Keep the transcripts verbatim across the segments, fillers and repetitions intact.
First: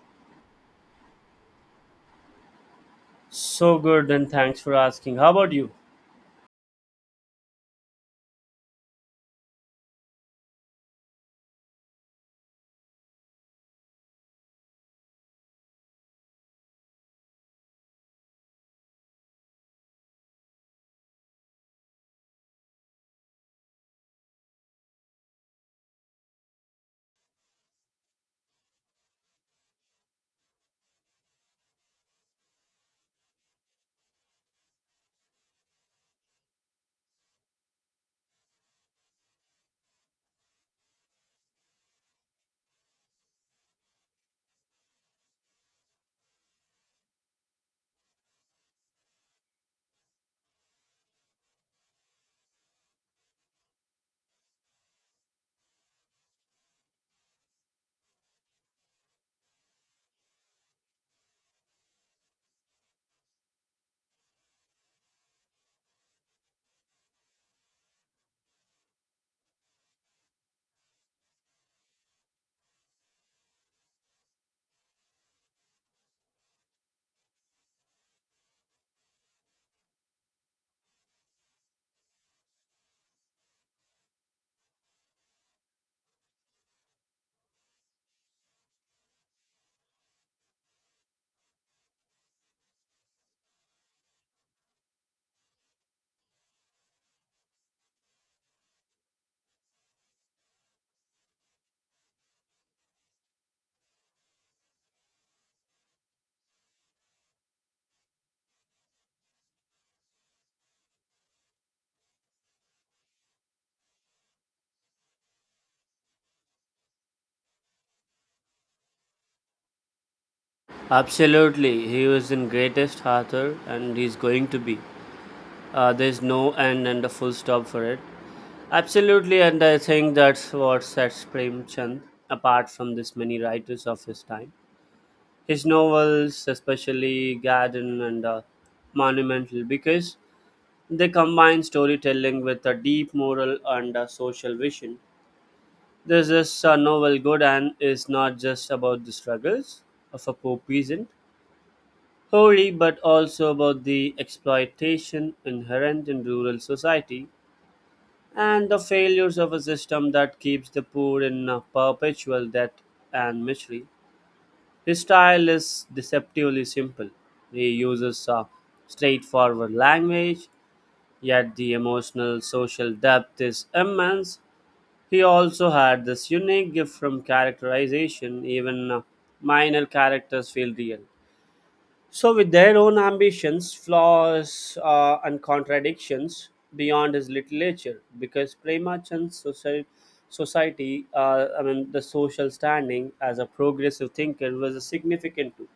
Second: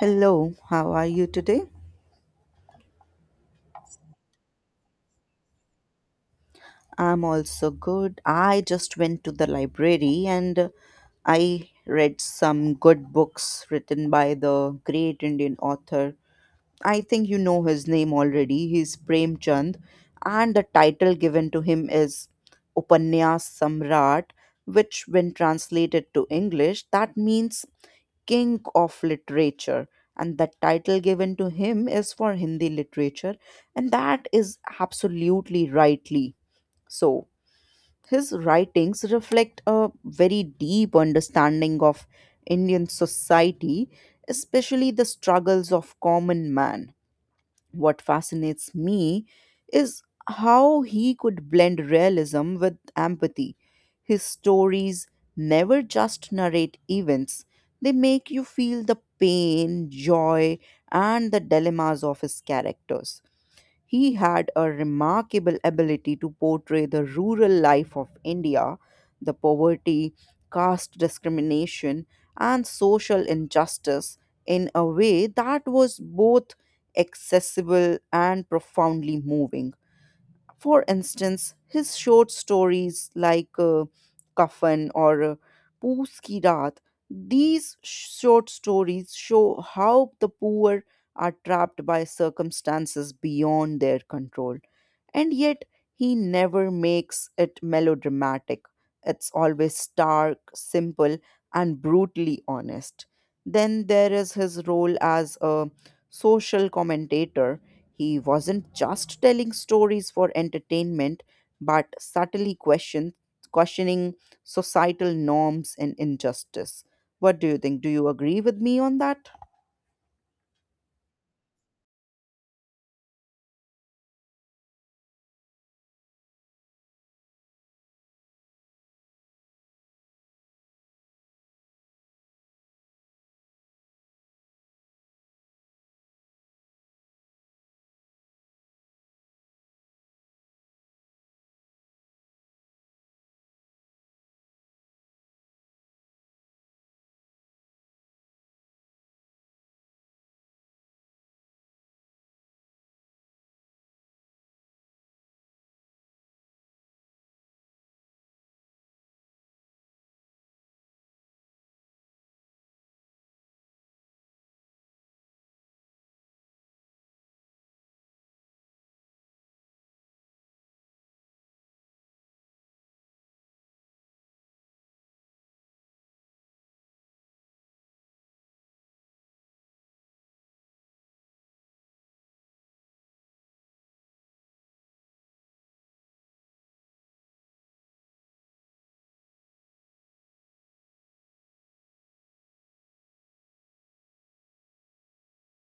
Hello, how are you today? So good, and thanks for asking. How about you? I'm also good. I just went to the library and uh, I read some good books written by the great Indian author. I think you know his name already. He's Premchand, and the title given to him is Upanyas Samrat, which, when translated to English, that means king of literature, and the title given to him is for Hindi literature, and that is absolutely rightly so. His writings reflect a very deep understanding of Indian society, especially the struggles of common man. What fascinates me is how he could blend realism with empathy. His stories never just narrate events, they make you feel the pain, joy, and the dilemmas of his characters. He had a remarkable ability to portray the rural life of India, the poverty, caste discrimination, and social injustice in a way that was both accessible and profoundly moving. For instance, his short stories like uh, Kafan or uh, Poos Ki Raat, these short stories show how the poor are trapped by circumstances beyond their control. And yet, he never makes it melodramatic. It's always stark, simple, and brutally honest. Then there is his role as a social commentator. He wasn't just telling stories for entertainment, but subtly question, questioning societal norms and injustice. What do you think? Do you agree with me on that? Absolutely, he was in greatest author, and he's going to be. Uh, there's no end and a full stop for it. Absolutely, and I think that's what sets Premchand apart from this many writers of his time. His novels, especially Garden and uh, Monumental, because they combine storytelling with a deep moral and a social vision. This is a novel good and is not just about the struggles of a poor peasant, holy, but also about the exploitation inherent in rural society and the failures of a system that keeps the poor in a perpetual debt and misery. His style is deceptively simple. He uses a straightforward language, yet the emotional social depth is immense. He also had this unique gift from characterization, even uh, minor characters feel real. So, with their own ambitions, flaws, uh, and contradictions beyond his literature, because Premachand's society, society uh, I mean, the social standing as a progressive thinker was significant too.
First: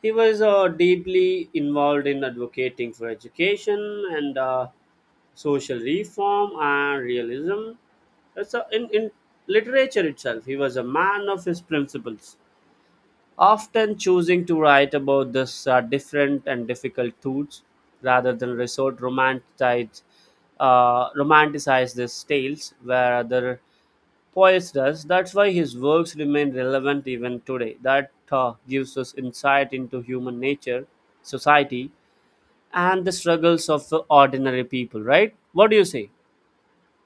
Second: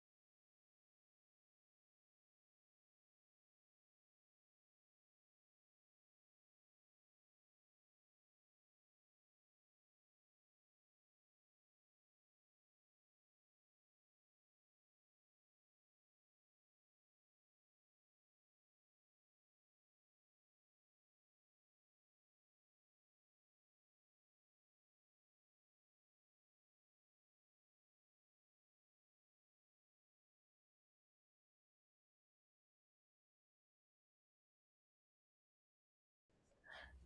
He was uh, deeply involved in advocating for education and uh, social reform and realism. So in, in literature itself, he was a man of his principles, often choosing to write about this uh, different and difficult truths rather than resort romanticize, uh, romanticize these tales where other poets does. That's why his works remain relevant even today. That uh, gives us insight into human nature, society, and the struggles of the ordinary people, right? What do you say?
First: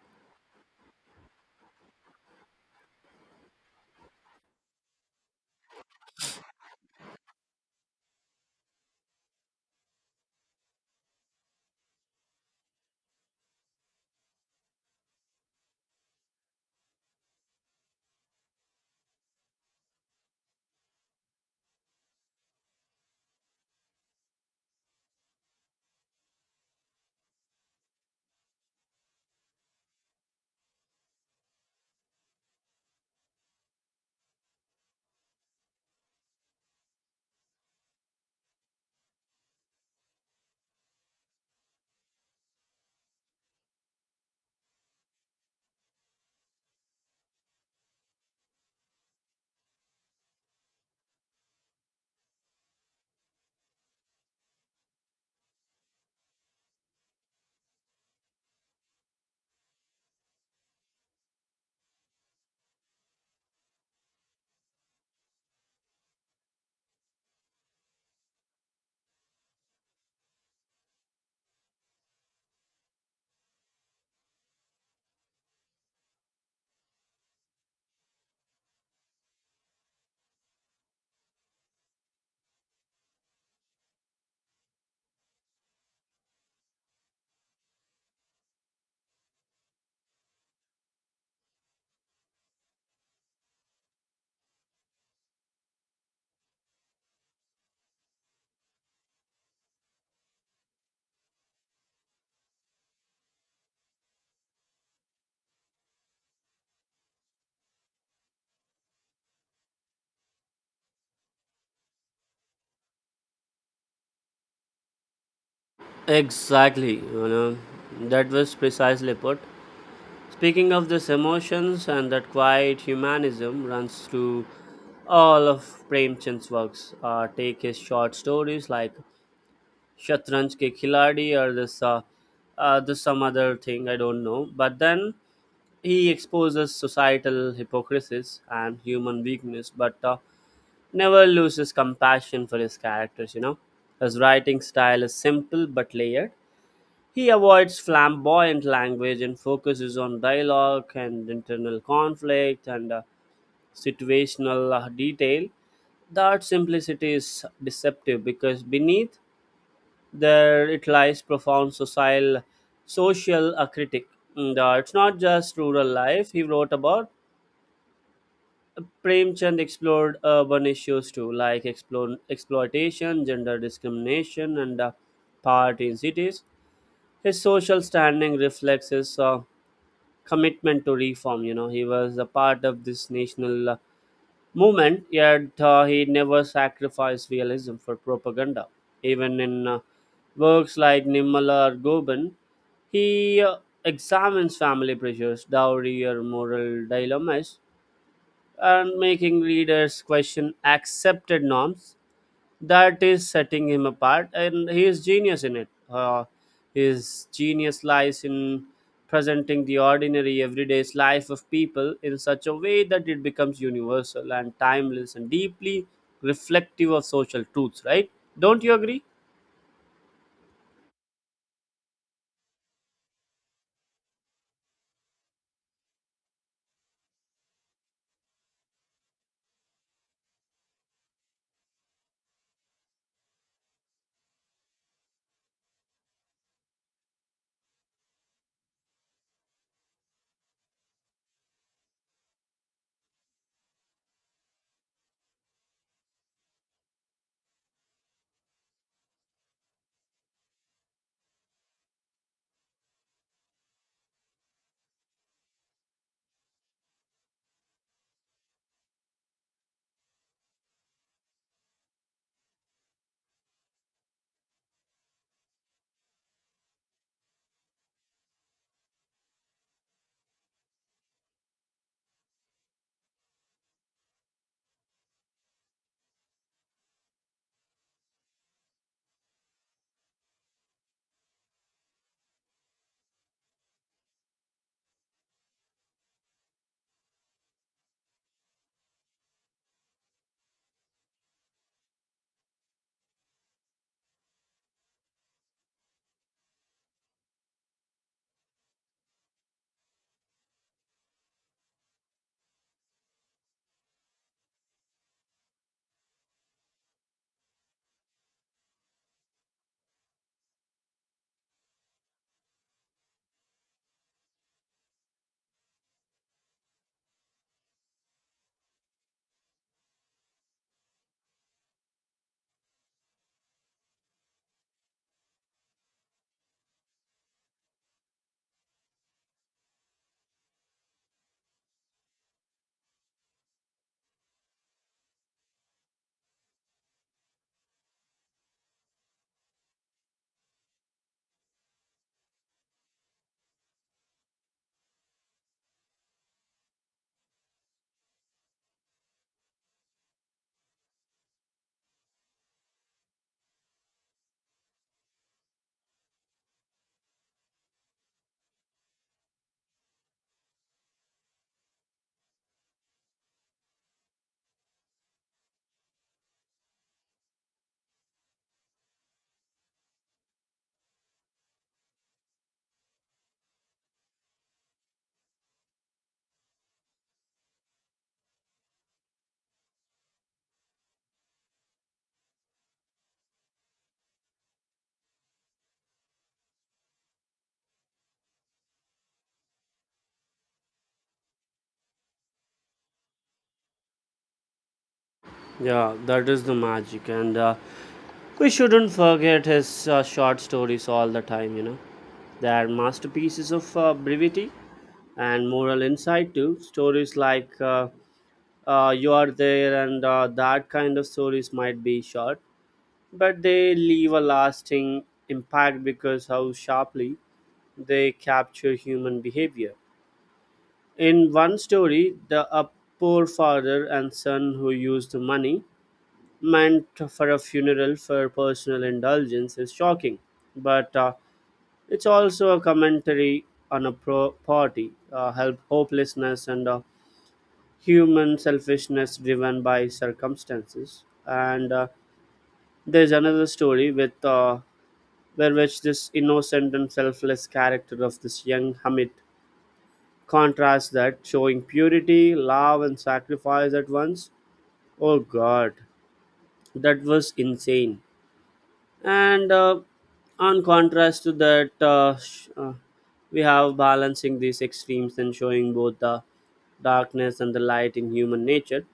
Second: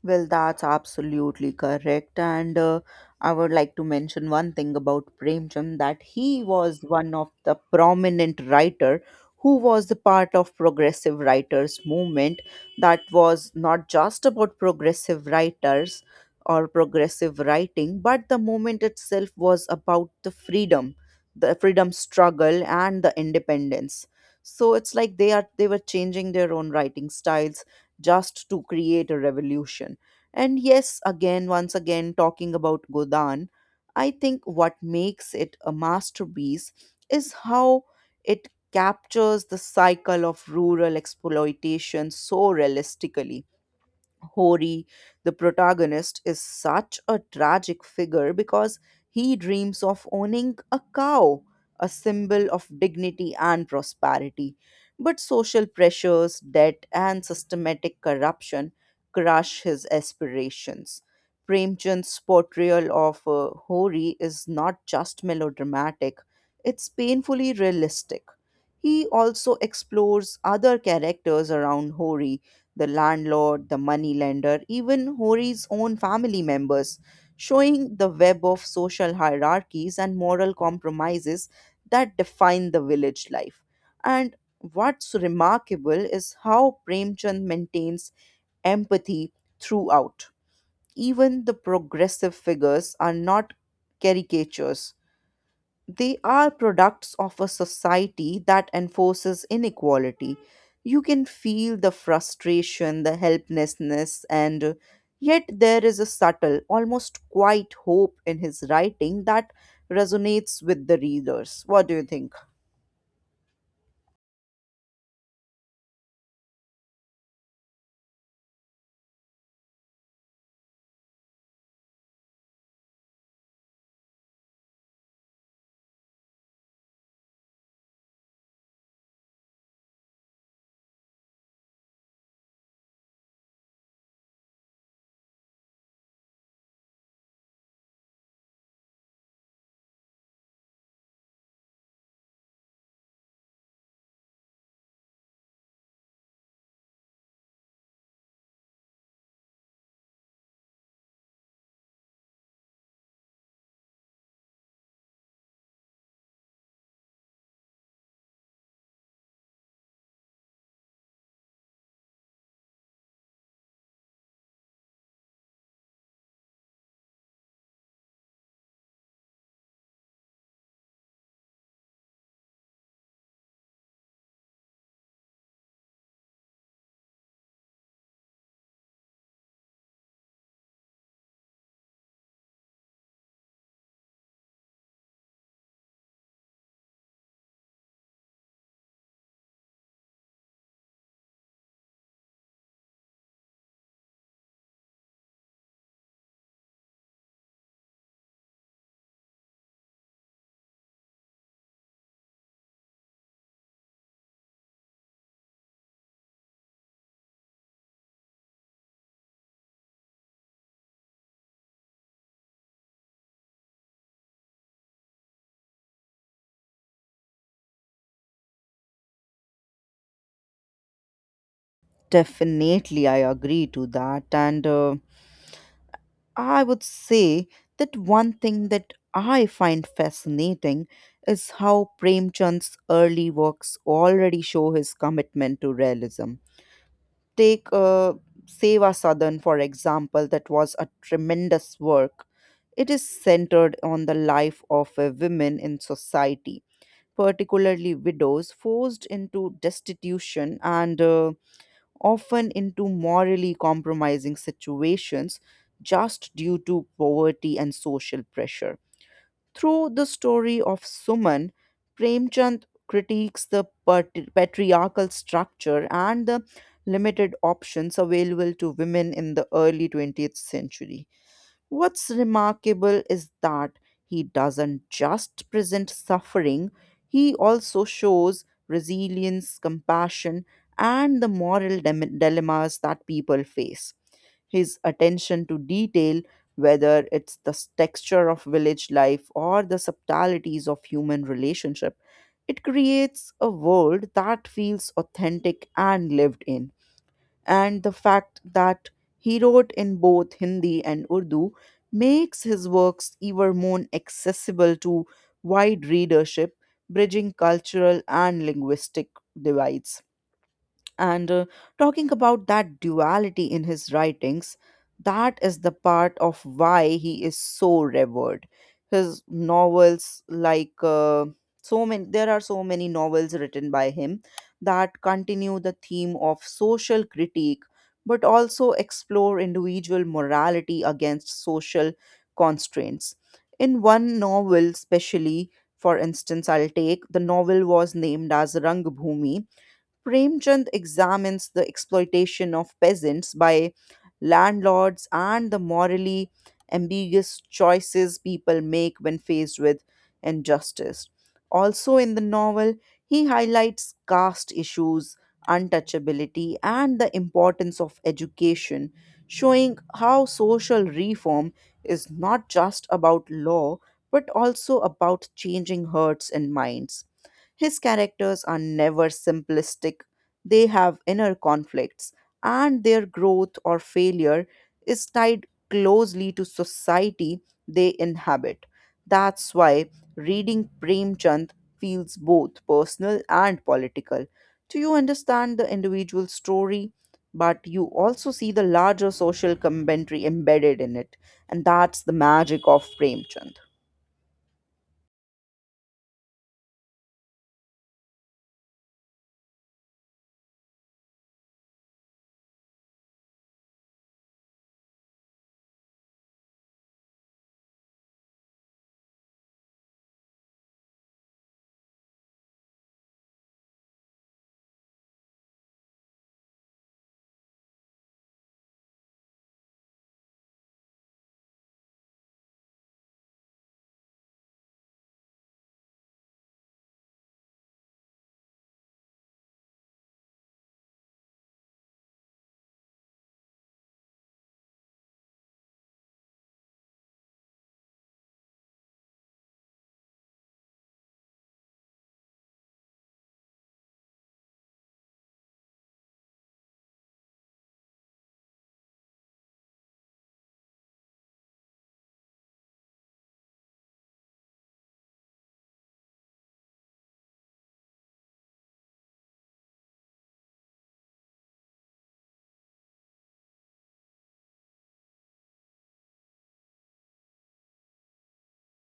Well, that's absolutely correct. And uh, I would like to mention one thing about Premchand, that he was one of the prominent writer who was the part of progressive writers movement, that was not just about progressive writers or progressive writing, but the movement itself was about the freedom, the freedom struggle and the independence. So it's like they are they were changing their own writing styles just to create a revolution. And yes, again, once again, talking about Godan, I think what makes it a masterpiece is how it captures the cycle of rural exploitation so realistically. Hori, the protagonist, is such a tragic figure because he dreams of owning a cow, a symbol of dignity and prosperity. But social pressures, debt, and systematic corruption crush his aspirations. Premchand's portrayal of uh, Hori is not just melodramatic, it's painfully realistic. He also explores other characters around Hori, the landlord, the moneylender, even Hori's own family members, showing the web of social hierarchies and moral compromises that define the village life. And what's remarkable is how Premchand maintains empathy throughout. Even the progressive figures are not caricatures, they are products of a society that enforces inequality. You can feel the frustration, the helplessness, and uh, yet there is a subtle, almost quiet hope in his writing that resonates with the readers. What do you think? Exactly, you know, that was precisely put. Speaking of this emotions and that quiet humanism runs through all of Premchand's works. Uh, take his short stories like Shatranj Ke Khiladi or this, uh, uh, this some other thing I don't know. But then he exposes societal hypocrisies and human weakness, but uh, never loses compassion for his characters, you know. His writing style is simple but layered. He avoids flamboyant language and focuses on dialogue and internal conflict and uh, situational uh, detail. That simplicity is deceptive because beneath there it lies profound social, social uh, critic. And, uh, it's not just rural life he wrote about. Premchand explored urban issues too, like explo- exploitation, gender discrimination, and uh, poverty in cities. His social standing reflects his uh, commitment to reform. You know, he was a part of this national uh, movement, yet uh, he never sacrificed realism for propaganda. Even in uh, works like Nimala or Goban, he uh, examines family pressures, dowry, or moral dilemmas and making readers question accepted norms. That is setting him apart, and he is genius in it. Uh, his genius lies in presenting the ordinary, everyday life of people in such a way that it becomes universal and timeless and deeply reflective of social truths, right? Don't you agree? Definitely, I agree to that. And uh, I would say that one thing that I find fascinating is how Premchand's early works already show his commitment to realism. Take uh, Seva Sadhan, for example, that was a tremendous work. It is centered on the life of uh, women in society, particularly widows forced into destitution and uh, often into morally compromising situations just due to poverty and social pressure. Through the story of Suman, Premchand critiques the patri- patriarchal structure and the limited options available to women in the early twentieth century. What's remarkable is that he doesn't just present suffering, he also shows resilience, compassion, and the moral dile- dilemmas that people face. His attention to detail, whether it's the s- texture of village life or the subtleties of human relationship, it creates a world that feels authentic and lived in. And the fact that he wrote in both Hindi and Urdu makes his works even more accessible to wide readership, bridging cultural and linguistic divides. And uh, talking about that duality in his writings, that is the part of why he is so revered. His novels like uh, so many, there are so many novels written by him that continue the theme of social critique but also explore individual morality against social constraints. In one novel especially, for instance, I'll take the novel was named as Rangbhumi. Premchand examines the exploitation of peasants by landlords and the morally ambiguous choices people make when faced with injustice. Also, in the novel, he highlights caste issues, untouchability, and the importance of education, showing how social reform is not just about law but also about changing hearts and minds. His characters are never simplistic, they have inner conflicts, and their growth or failure is tied closely to society they inhabit. That's why reading Premchand feels both personal and political. Do you understand the individual story? But you also see the larger social commentary embedded in it. And that's the magic of Premchand. Yeah, that is the magic, and uh, we shouldn't forget his uh, short stories all the time, you know. They are masterpieces of uh, brevity and moral insight too. Stories like uh, uh, You Are There and uh, that kind of stories might be short, but they leave a lasting impact because how sharply they capture human behavior. In one story, the a poor father and son who used the money meant for a funeral for personal indulgence is shocking, but uh, it's also a commentary on a pro- poverty, uh, help, hopelessness, and uh, human selfishness driven by circumstances. And uh, there's another story with uh, where which this innocent and selfless character of this young Hamid contrasts that, showing purity love and sacrifice at once. Oh God, that was insane. And uh, on contrast to that uh, sh- uh, we have balancing these extremes and showing both the darkness and the light in human nature.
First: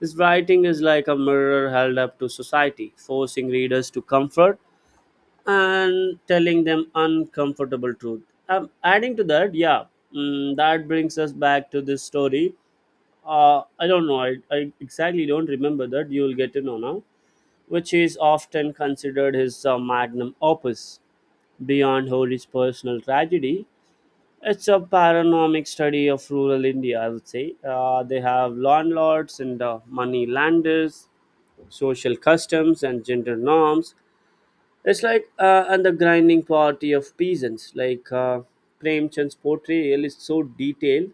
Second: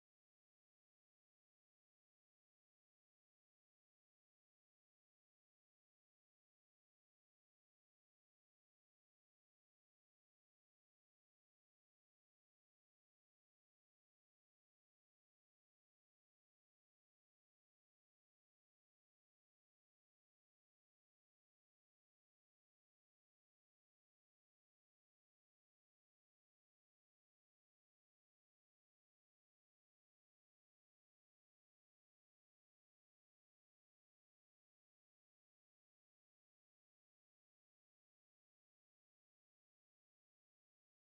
His writing is like a mirror held up to society, forcing readers to comfort and telling them uncomfortable truth. Um, adding to that, yeah, mm, that brings us back to this story. Uh, I don't know, I, I exactly don't remember that. You'll get to know now, which is often considered his uh, magnum opus. Beyond Holy's personal tragedy, it's a panoramic study of rural India, I would say. Uh, they have landlords and uh, money landers, social customs and gender norms. It's like uh, and the grinding party of peasants, like uh, Premchand's portrayal is so detailed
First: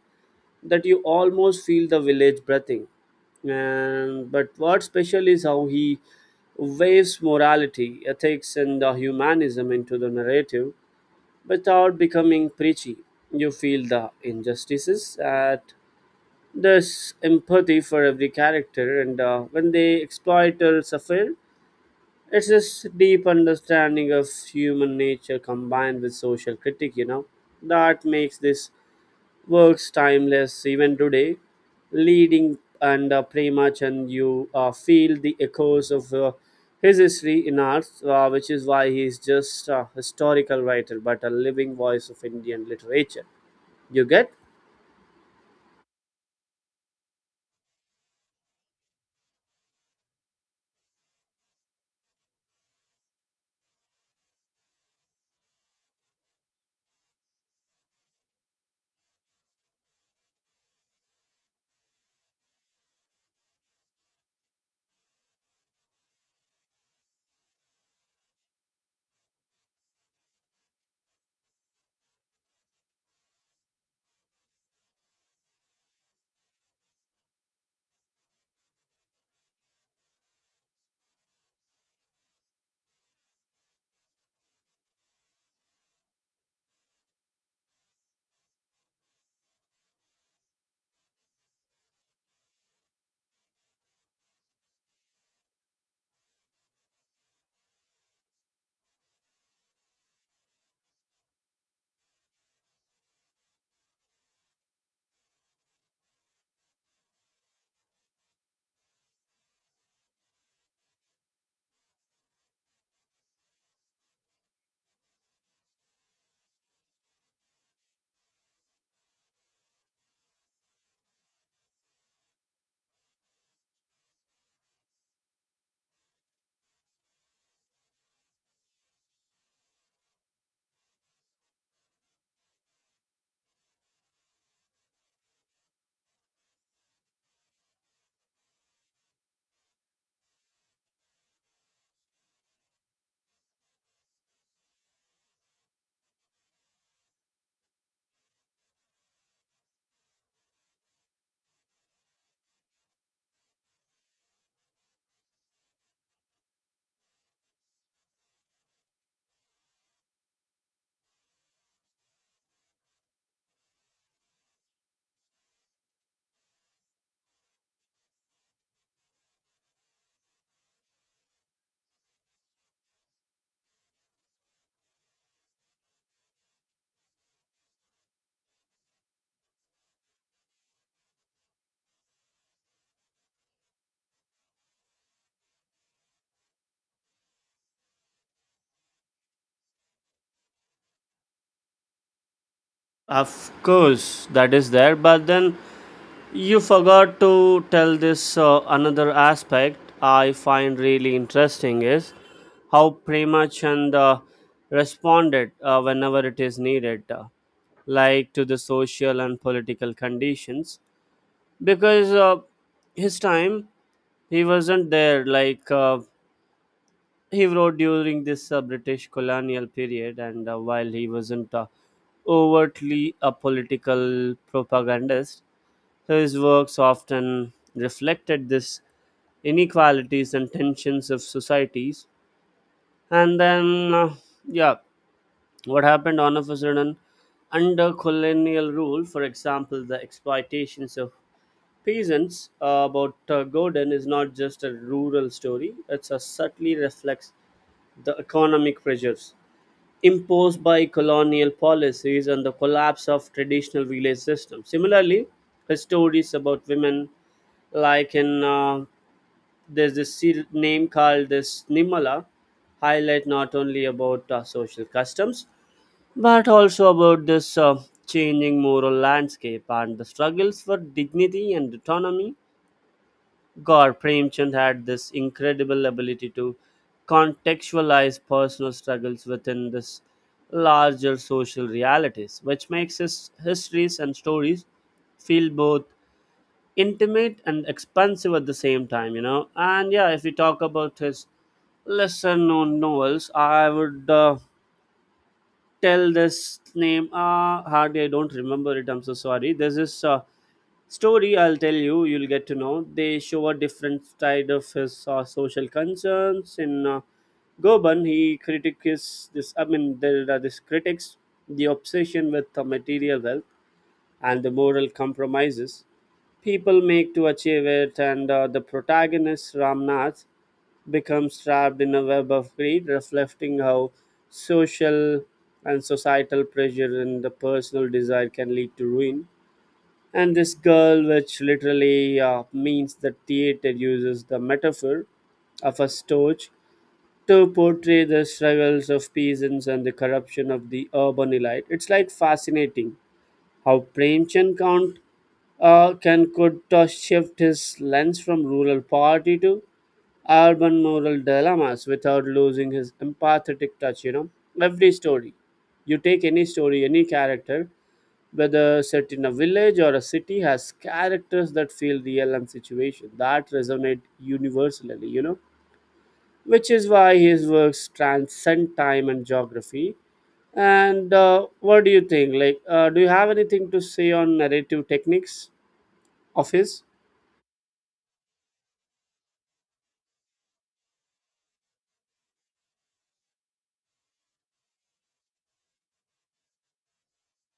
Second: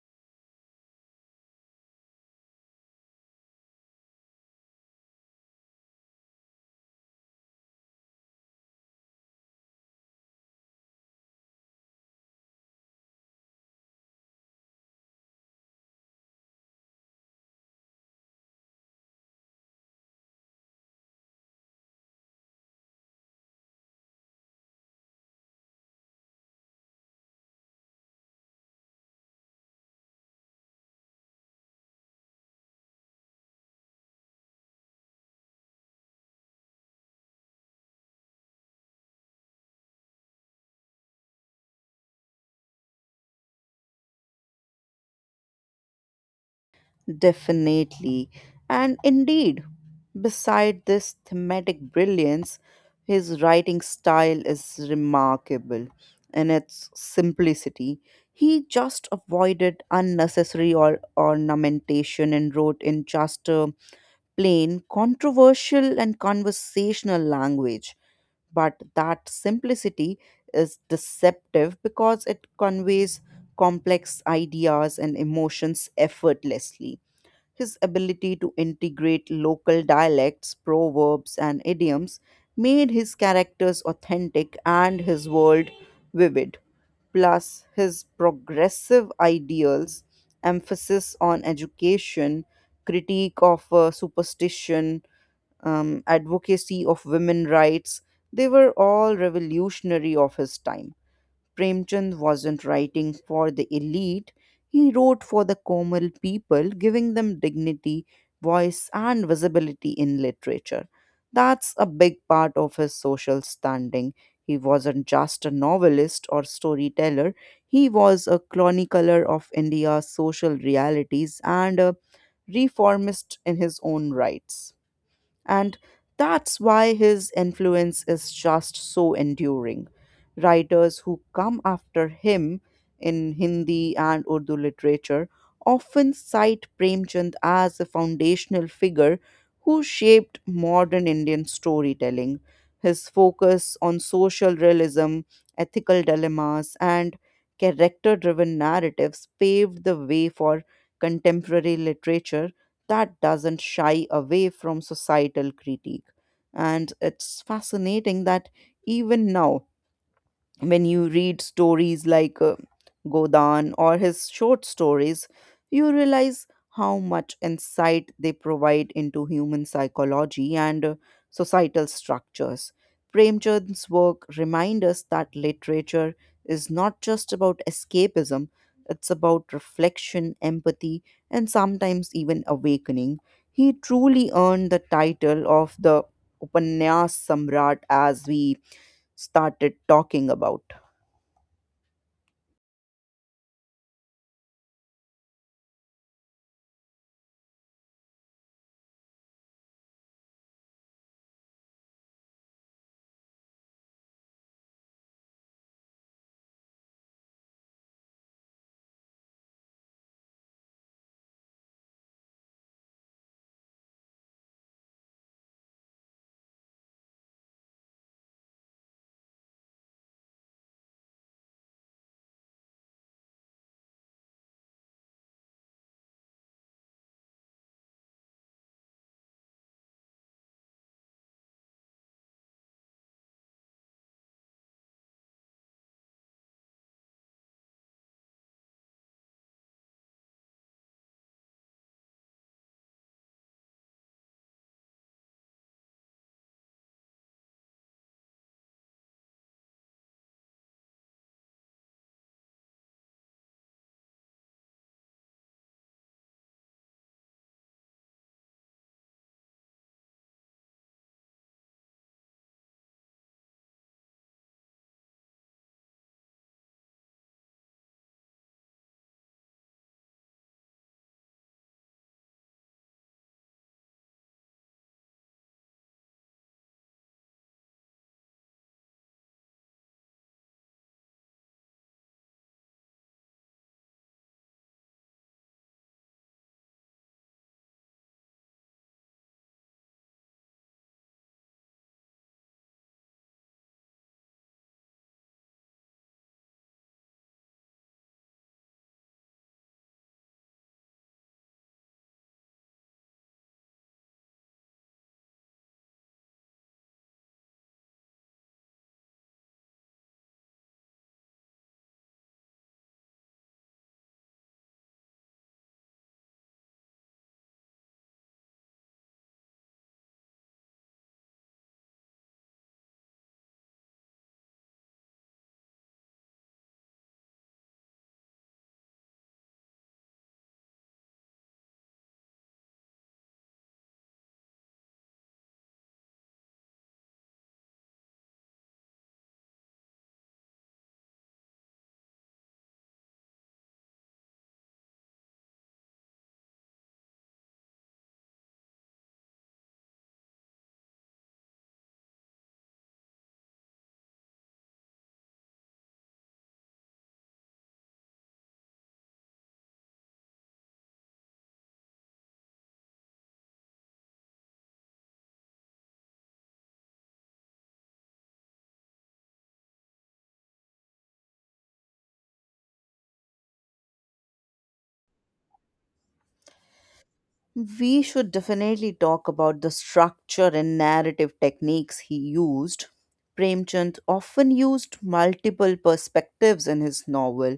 that you almost feel the village breathing. And but what's special is how he waves morality, ethics, and the humanism into the narrative without becoming preachy. You feel the injustices at there's empathy for every character, and uh, when they exploit or suffer, it's this deep understanding of human nature combined with social critique, you know, that makes this works timeless even today. Leading and uh, Premachan, you uh, feel the echoes of uh, his history in art, uh, which is why he is just a historical writer but a living voice of Indian literature. You get? Definitely. And indeed, beside this thematic brilliance, his writing style is remarkable in its simplicity. He just avoided unnecessary or ornamentation and wrote in just a plain, controversial, and conversational language. But that simplicity is deceptive because it conveys complex ideas and emotions effortlessly. His ability to integrate local dialects, proverbs, and idioms made his characters authentic and his world vivid. Plus, his progressive ideals, emphasis on education, critique of uh, superstition, um, advocacy of women rights, they were all revolutionary of his time. Premchand wasn't writing for the elite, he wrote for the Komal people, giving them dignity, voice, and visibility in literature. That's a big part of his social standing. He wasn't just a novelist or storyteller, he was a chronicler of India's social realities and a reformist in his own rights. And that's why his influence is just so enduring. Writers who come after him in Hindi and Urdu literature often cite Premchand as a foundational figure who shaped modern Indian storytelling. His focus on social realism, ethical dilemmas, and character driven narratives paved the way for contemporary literature that doesn't shy away from societal critique. And it's fascinating that even now, when you read stories like uh, Godan or his short stories, you realize how much insight they provide into human psychology and uh, societal structures. Premchand's work reminds us that literature is not just about escapism, it's about reflection, empathy, and sometimes even awakening. He truly earned the title of the Upanyas Samrat as we started talking about. Of course, that is there, but then you forgot to tell this uh, another aspect I find really interesting is how Prema Chand uh, responded uh, whenever it is needed, uh, like to the social and political conditions. Because uh, his time he wasn't there, like uh, he wrote during this uh, British colonial period, and uh, while he wasn't uh, overtly a political propagandist, so his works often reflected this inequalities and tensions of societies. And then, uh, yeah, what happened all of a sudden under colonial rule, for example, the exploitations of peasants uh, about uh, Gordon is not just a rural story; it subtly reflects the economic pressures imposed by colonial policies and the collapse of traditional village systems. Similarly, his stories about women like in uh, there's this ser- name called this Nimala highlight not only about uh, social customs but also about this uh, changing moral landscape and the struggles for dignity and autonomy. God, Premchand had this incredible ability to contextualize personal struggles within this larger social realities which makes his histories and stories feel both intimate and expansive at the same time, you know. And yeah, if we talk about his lesser known novels, I would uh, tell this name. Uh, hardly I don't remember it. I'm so sorry. There's this uh, story I'll tell you. You'll get to know. They show a different side of his uh, social concerns in. Uh, Goban, he critiques this. I mean, there are these critics, the obsession with the material wealth and the moral compromises people make to achieve it, and uh, the protagonist Ramnath becomes trapped in a web of greed, reflecting how social and societal pressure and the personal desire can lead to ruin. And this girl, which literally uh, means the theater, uses the metaphor of a storch to portray the struggles of peasants and the corruption of the urban elite. It's like fascinating how Premchand can't uh, can could uh, shift his lens from rural poverty to urban moral dilemmas without losing his empathetic touch. You know, every story, you take any story, any character, whether set in a village or a city, has characters that feel real and situation that resonate universally. You know, which is why his works transcend time and geography. And uh, what do you think? Like, uh, do you have anything to say on narrative techniques of his? We should definitely talk about the structure and narrative techniques he used. Premchand often used multiple perspectives in his novel,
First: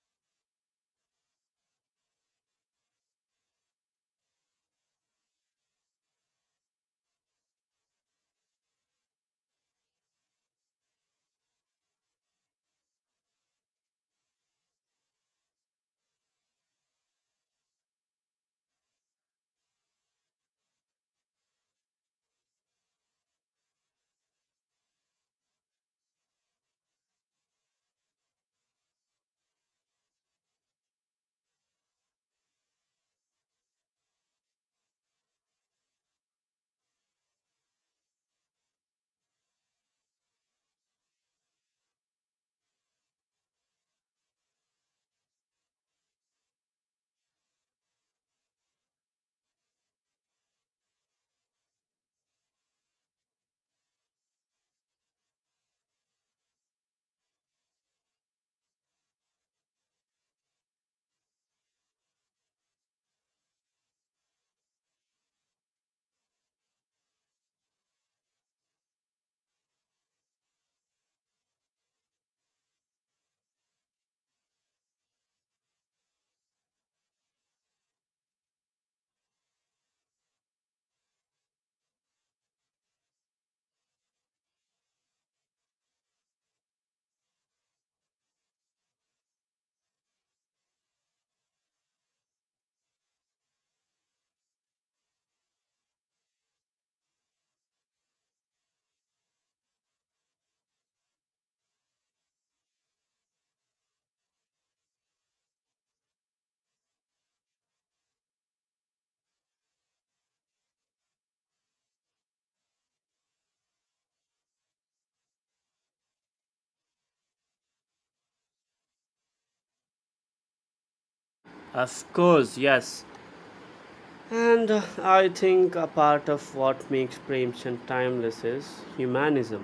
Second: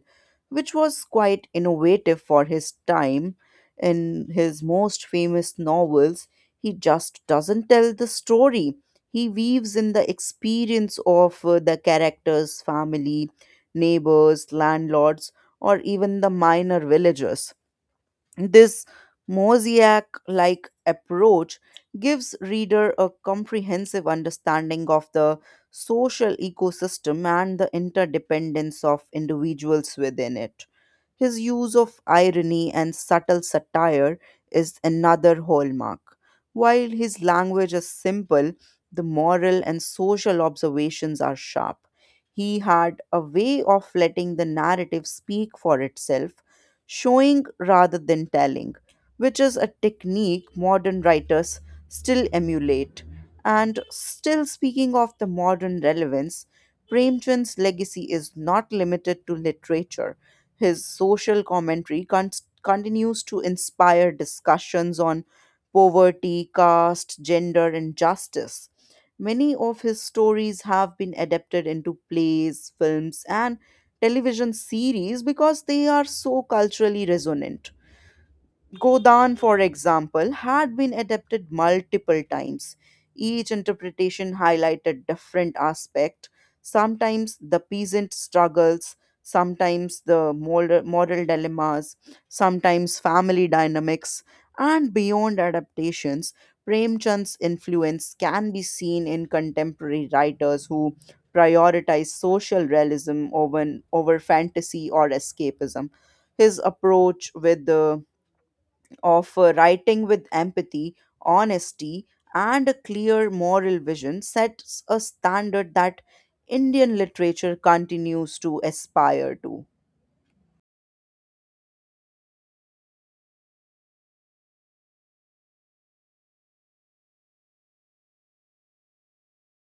which was quite innovative for his time. In his most famous novels, he just doesn't tell the story. He weaves in the experience of uh, the characters, family, neighbors, landlords, or even the minor villagers. This mosaic like approach gives reader a comprehensive understanding of the social ecosystem and the interdependence of individuals within it. His use of irony and subtle satire is another hallmark. While his language is simple, the moral and social observations are sharp. He had a way of letting the narrative speak for itself, showing rather than telling, which is a technique modern writers still emulate. And still speaking of the modern relevance, Premchand's legacy is not limited to literature. His social commentary con- continues to inspire discussions on poverty, caste, gender, and justice. Many of his stories have been adapted into plays, films, and television series because they are so culturally resonant. Godan, for example, had been adapted multiple times. Each interpretation highlighted different aspect. Sometimes the peasant struggles, sometimes the moral, moral dilemmas, sometimes family dynamics, and beyond adaptations, Premchand's influence can be seen in contemporary writers who prioritize social realism over, over fantasy or escapism. His approach with the of uh, writing with empathy, honesty, and a clear moral vision sets a standard that Indian literature continues to aspire to. Of course, yes. And uh, I think a part of what makes Premchand timeless is humanism,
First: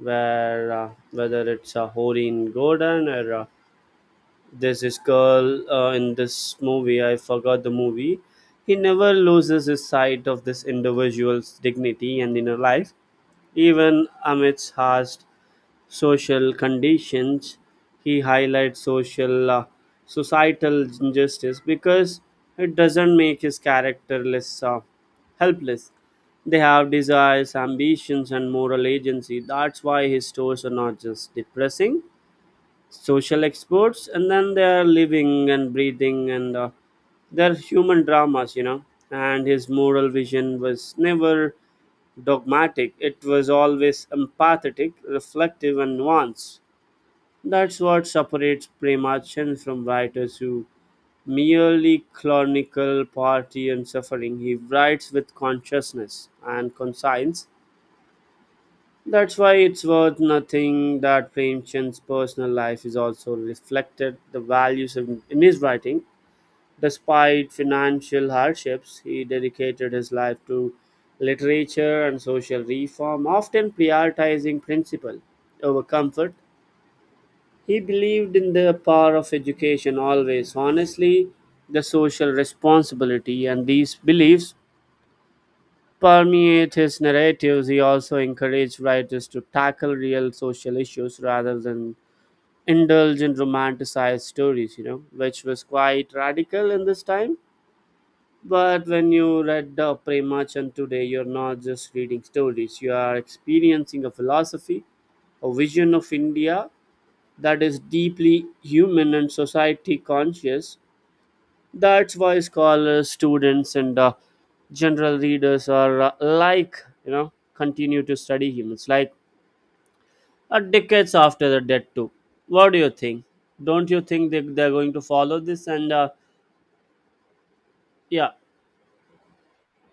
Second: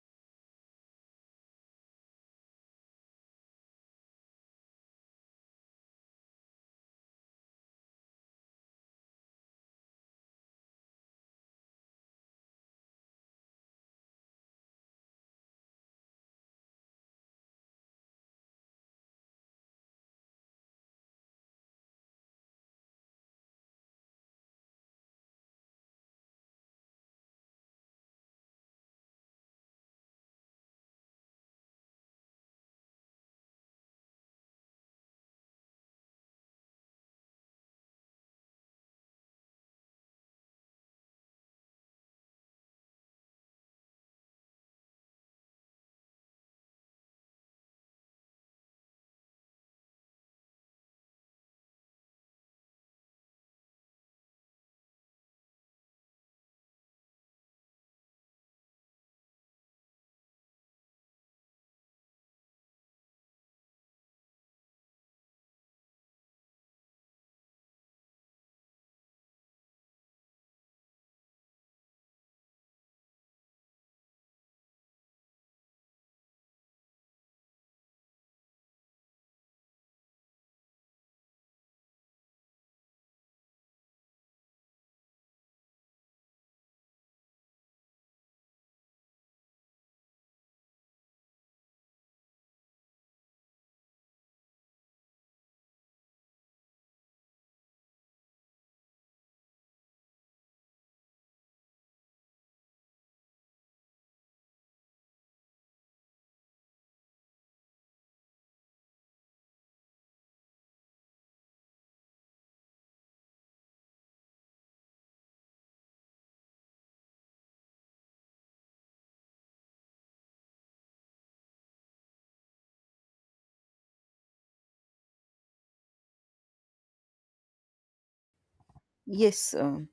where uh, whether it's a Horin Gordon or uh, there's this girl uh, in this movie, I forgot the movie, he never loses his sight of this individual's dignity and inner life, even amidst harsh social conditions. He highlights social uh, societal injustice because it doesn't make his character less uh, helpless. They have desires, ambitions, and moral agency. That's why his stories are not just depressing social experts, and then they are living and breathing and uh, they're human dramas you know And his moral vision was never dogmatic. It was always empathetic, reflective, and nuanced. That's what separates Premachan from writers who merely chronicle poverty and suffering. He writes with consciousness and conscience. That's why it's worth nothing that Premachand's personal life is also reflected the values in, in his writing. Despite financial hardships, he dedicated his life to literature and social reform, often prioritizing principle over comfort. He believed in the power of education always. Honestly, the social responsibility and these beliefs permeate his narratives. He also encouraged writers to tackle real social issues rather than indulge in romanticized stories, you know, which was quite radical in this time. But when you read the Premachan today, you're not just reading stories, you are experiencing a philosophy, a vision of India that is deeply human and society conscious. That's why scholars, students, and uh, general readers are uh, like, you know, continue to study humans, like uh, decades after the death, too. What do you think? Don't you think they, they're going to follow this? And uh, yeah, Yes, um,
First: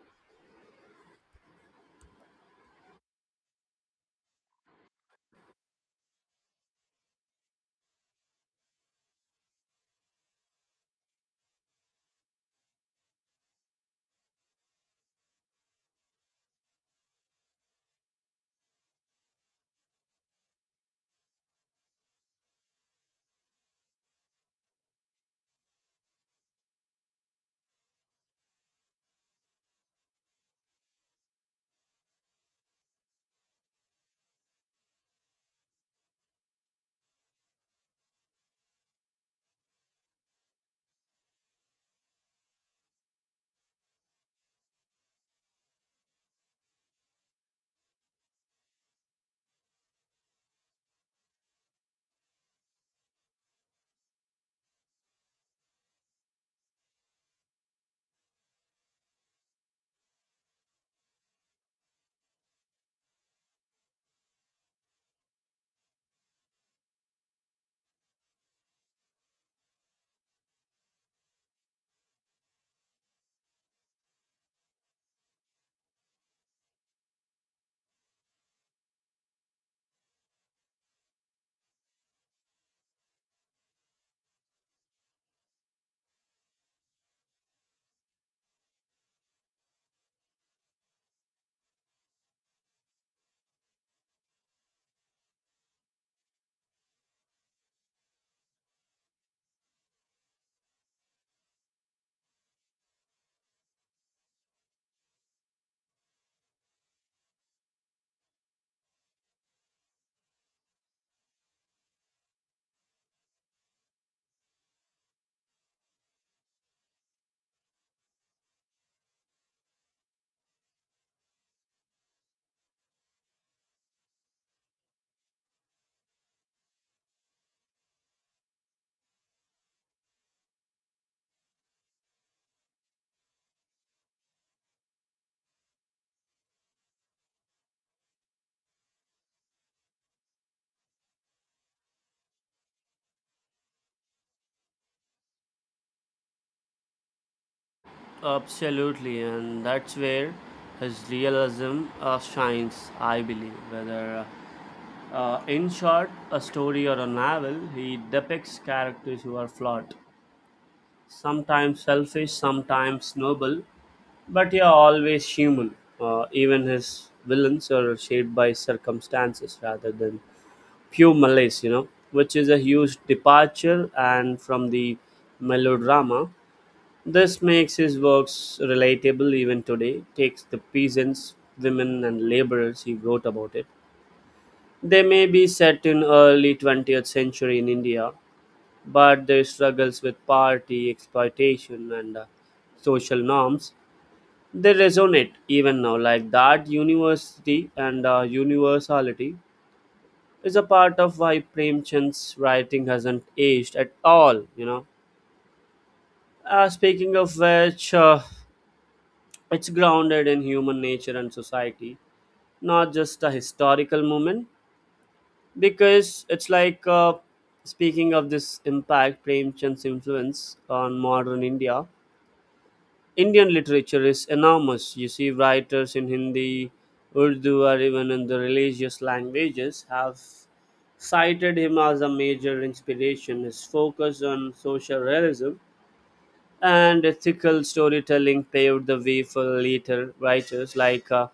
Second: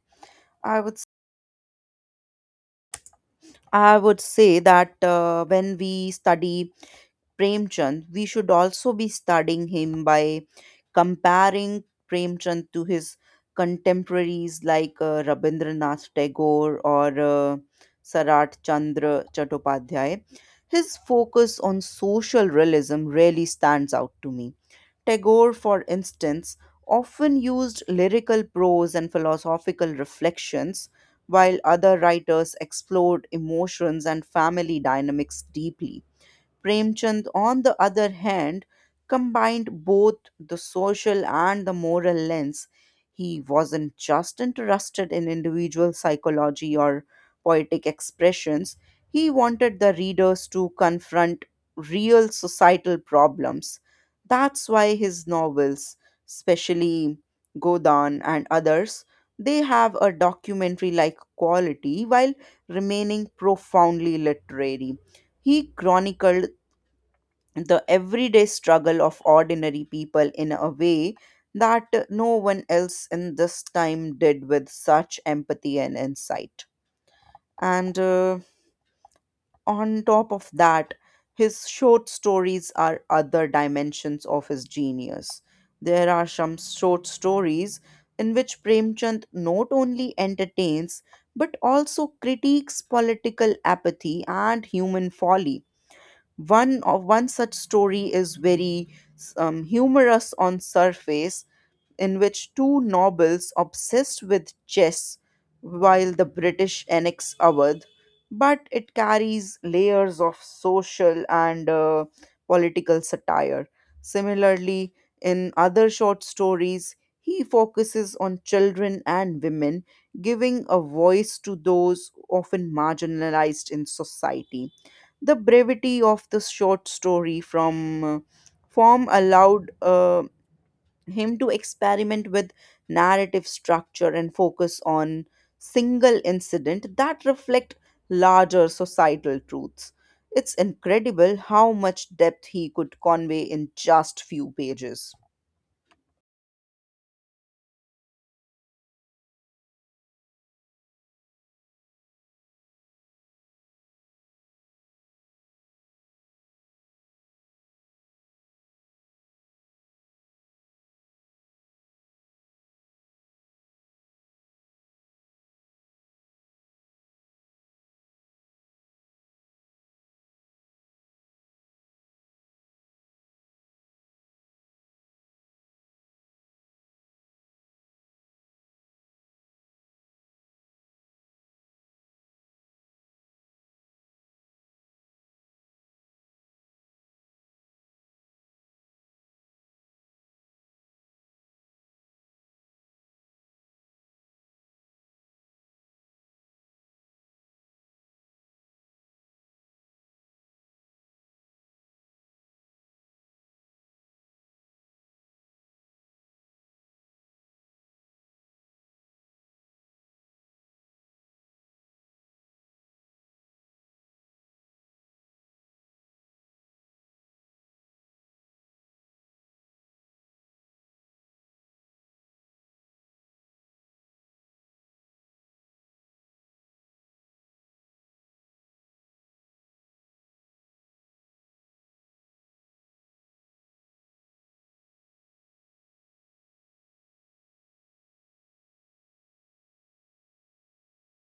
I would s- I would say that uh, when we study Premchand, we should also be studying him by comparing Premchand to his contemporaries like uh, Rabindranath Tagore or uh, Sarat Chandra Chattopadhyay. His focus on social realism really stands out to me. Tagore, for instance, often used lyrical prose and philosophical reflections, while other writers explored emotions and family dynamics deeply. Premchand, on the other hand, combined both the social and the moral lens. He wasn't just interested in individual psychology or poetic expressions, he wanted the readers to confront real societal problems. That's why his novels, especially Godan and others, they have a documentary like quality while remaining profoundly literary. He chronicled the everyday struggle of ordinary people in a way that no one else in this time did with such empathy and insight. And uh, on top of that, his short stories are other dimensions of his genius. There are some short stories in which Premchand not only entertains but also critiques political apathy and human folly. One of one such story is very um, humorous on surface, in which two nobles obsessed with chess while the British annex Awadh, but it carries layers of social and uh, political satire. Similarly, in other short stories, he focuses on children and women, giving a voice to those often marginalized in society. The brevity of the short story from uh, form allowed uh, him to experiment with narrative structure and focus on single incident that reflect larger societal truths. It's incredible how much depth he could convey in just few pages. absolutely. And that's where his realism uh, shines, I believe. Whether uh, uh, in short, a story or a novel, he depicts characters who are flawed sometimes selfish, sometimes noble, but yeah, always human. Uh, even his villains are shaped by circumstances rather than pure malice, you know, which is a huge departure and from the melodrama. This makes his works relatable even today, takes the peasants, women, and laborers he wrote about it. They may be set in early twentieth century in India, but their struggles with poverty, exploitation, and uh, social norms, they resonate even now. Like that, university and uh, universality is a part of why Premchand's writing hasn't aged at all. You know. Uh, speaking of which, uh, it's grounded in human nature and society, not just a historical moment. Because it's like uh, speaking of this impact, Premchand's influence on modern India Indian literature is enormous. You see, writers in Hindi, Urdu, or even in the religious languages have cited him as a major inspiration. His focus on social realism and ethical storytelling paved the way for later writers like uh,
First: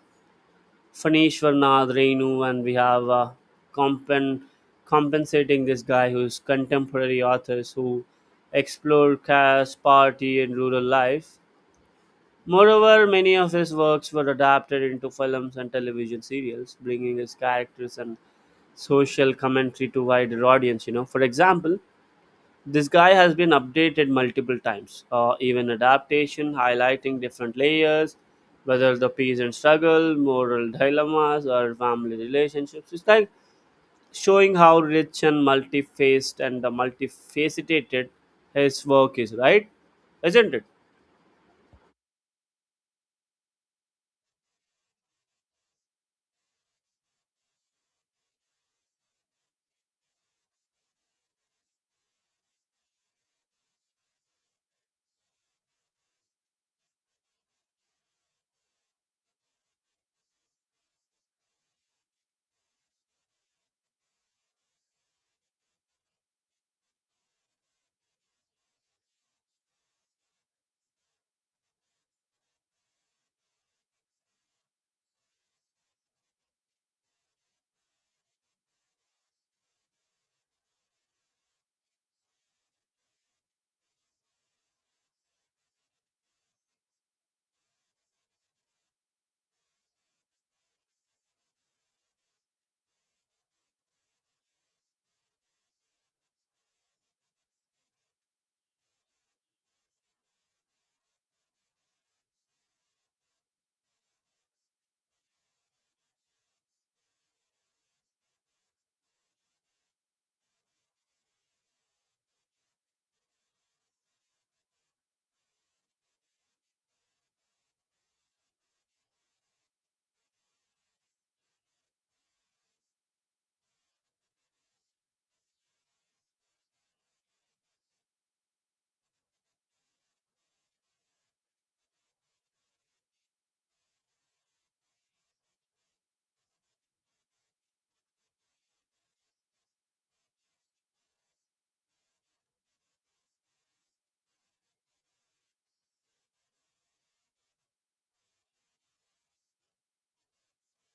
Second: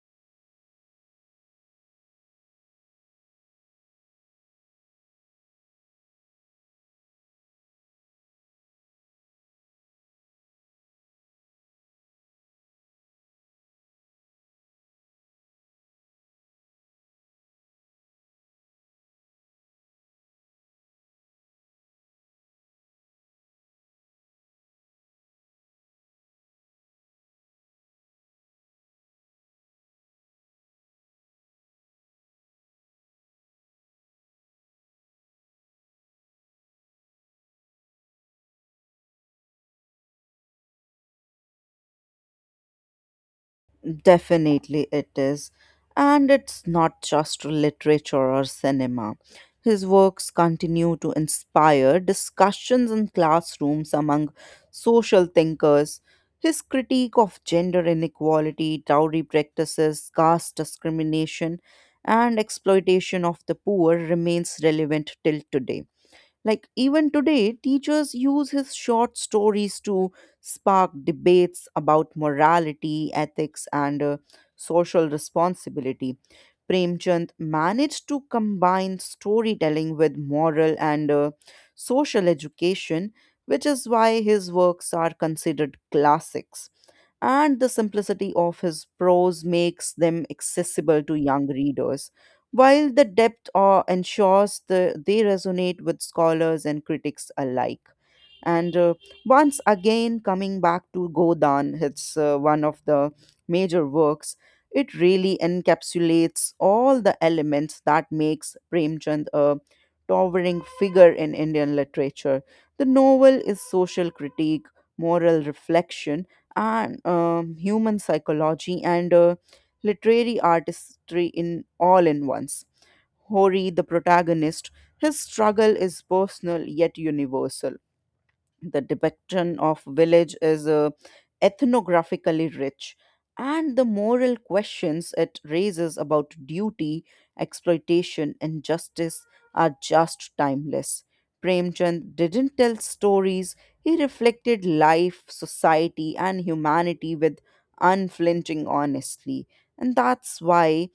Fanishwar Nath Renu, and we have uh, compen- compensating this guy who's contemporary authors who explore caste, party, and rural life. Moreover, many of his works were adapted into films and television serials, bringing his characters and social commentary to wider audience. You know, for example, this guy has been updated multiple times, uh, even adaptation highlighting different layers, whether the peasant struggle, moral dilemmas, or family relationships. It's like showing how rich and multifaced and the multifaceted his work is, right? Isn't it? Definitely it is. And it's not just literature or cinema. His works continue to inspire discussions in classrooms among social thinkers. His critique of gender inequality, dowry practices, caste discrimination, and exploitation of the poor remains relevant till today. Like even today, teachers use his short stories to spark debates about morality, ethics, and uh, social responsibility. Premchand managed to combine storytelling with moral and uh, social education, which is why his works are considered classics, and the simplicity of his prose makes them accessible to young readers, while the depth uh, ensures the, they resonate with scholars and critics alike. And uh, once again, coming back to Godan, it's uh, one of the major works. It really encapsulates all the elements that makes Premchand a towering figure in Indian literature. The novel is social critique, moral reflection, and um, human psychology and uh, literary artistry in all in once. Hori, the protagonist, his struggle is personal yet universal. The depiction of village is uh, ethnographically rich, and the moral questions it raises about duty, exploitation and justice are just timeless. Premchand didn't tell stories, he reflected life, society and humanity with unflinching honesty, and that's why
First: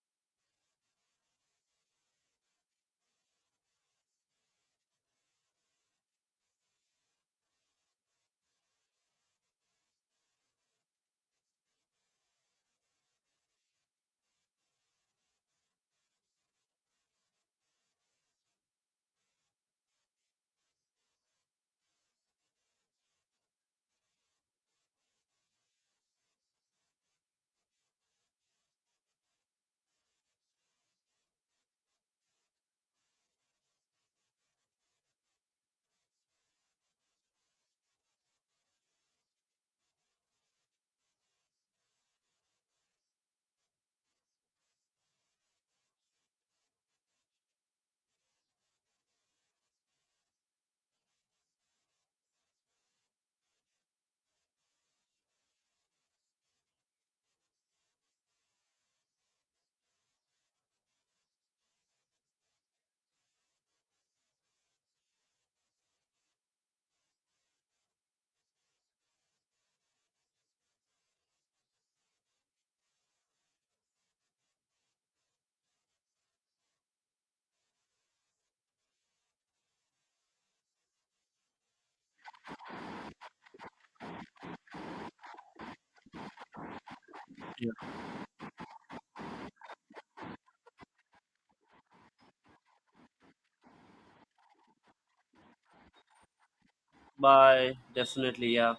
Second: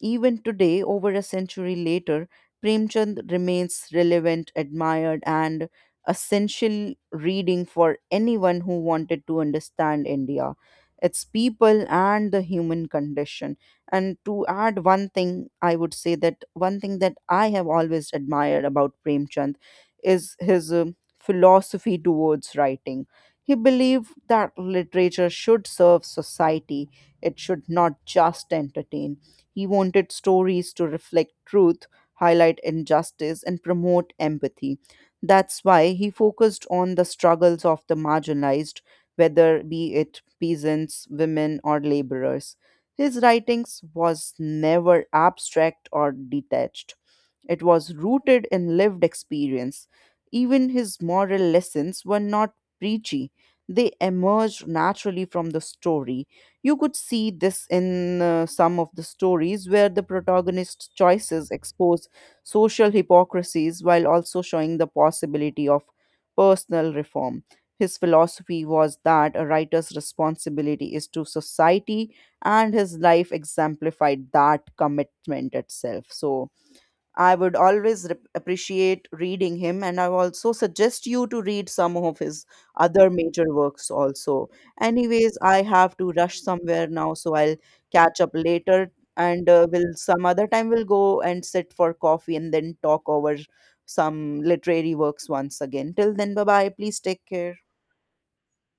even today, over a century later, Premchand remains relevant, admired, and essential reading for anyone who wanted to understand India, its people, and the human condition. And to add one thing, I would say that one thing that I have always admired about Premchand is his um philosophy towards writing. He believed that literature should serve society, it should not just entertain. He wanted stories to reflect truth, highlight injustice, and promote empathy. That's why he focused on the struggles of the marginalized, whether be it peasants, women, or laborers. His writings was never abstract or detached. It was rooted in lived experience. Even his moral lessons were not preachy, they emerged naturally from the story. You could see this in uh, some of the stories where the protagonist's choices expose social hypocrisies while also showing the possibility of personal reform. His philosophy was that a writer's responsibility is to society, and his life exemplified that commitment itself. So, I would always rep- appreciate reading him, and I also suggest you to read some of his other major works also. Anyways, I have to rush somewhere now, so I'll Yeah. catch up later, and uh, will some other time we'll go and sit for coffee and then talk over some literary works once again. Till then, bye bye. Please take care. By definitely, yeah.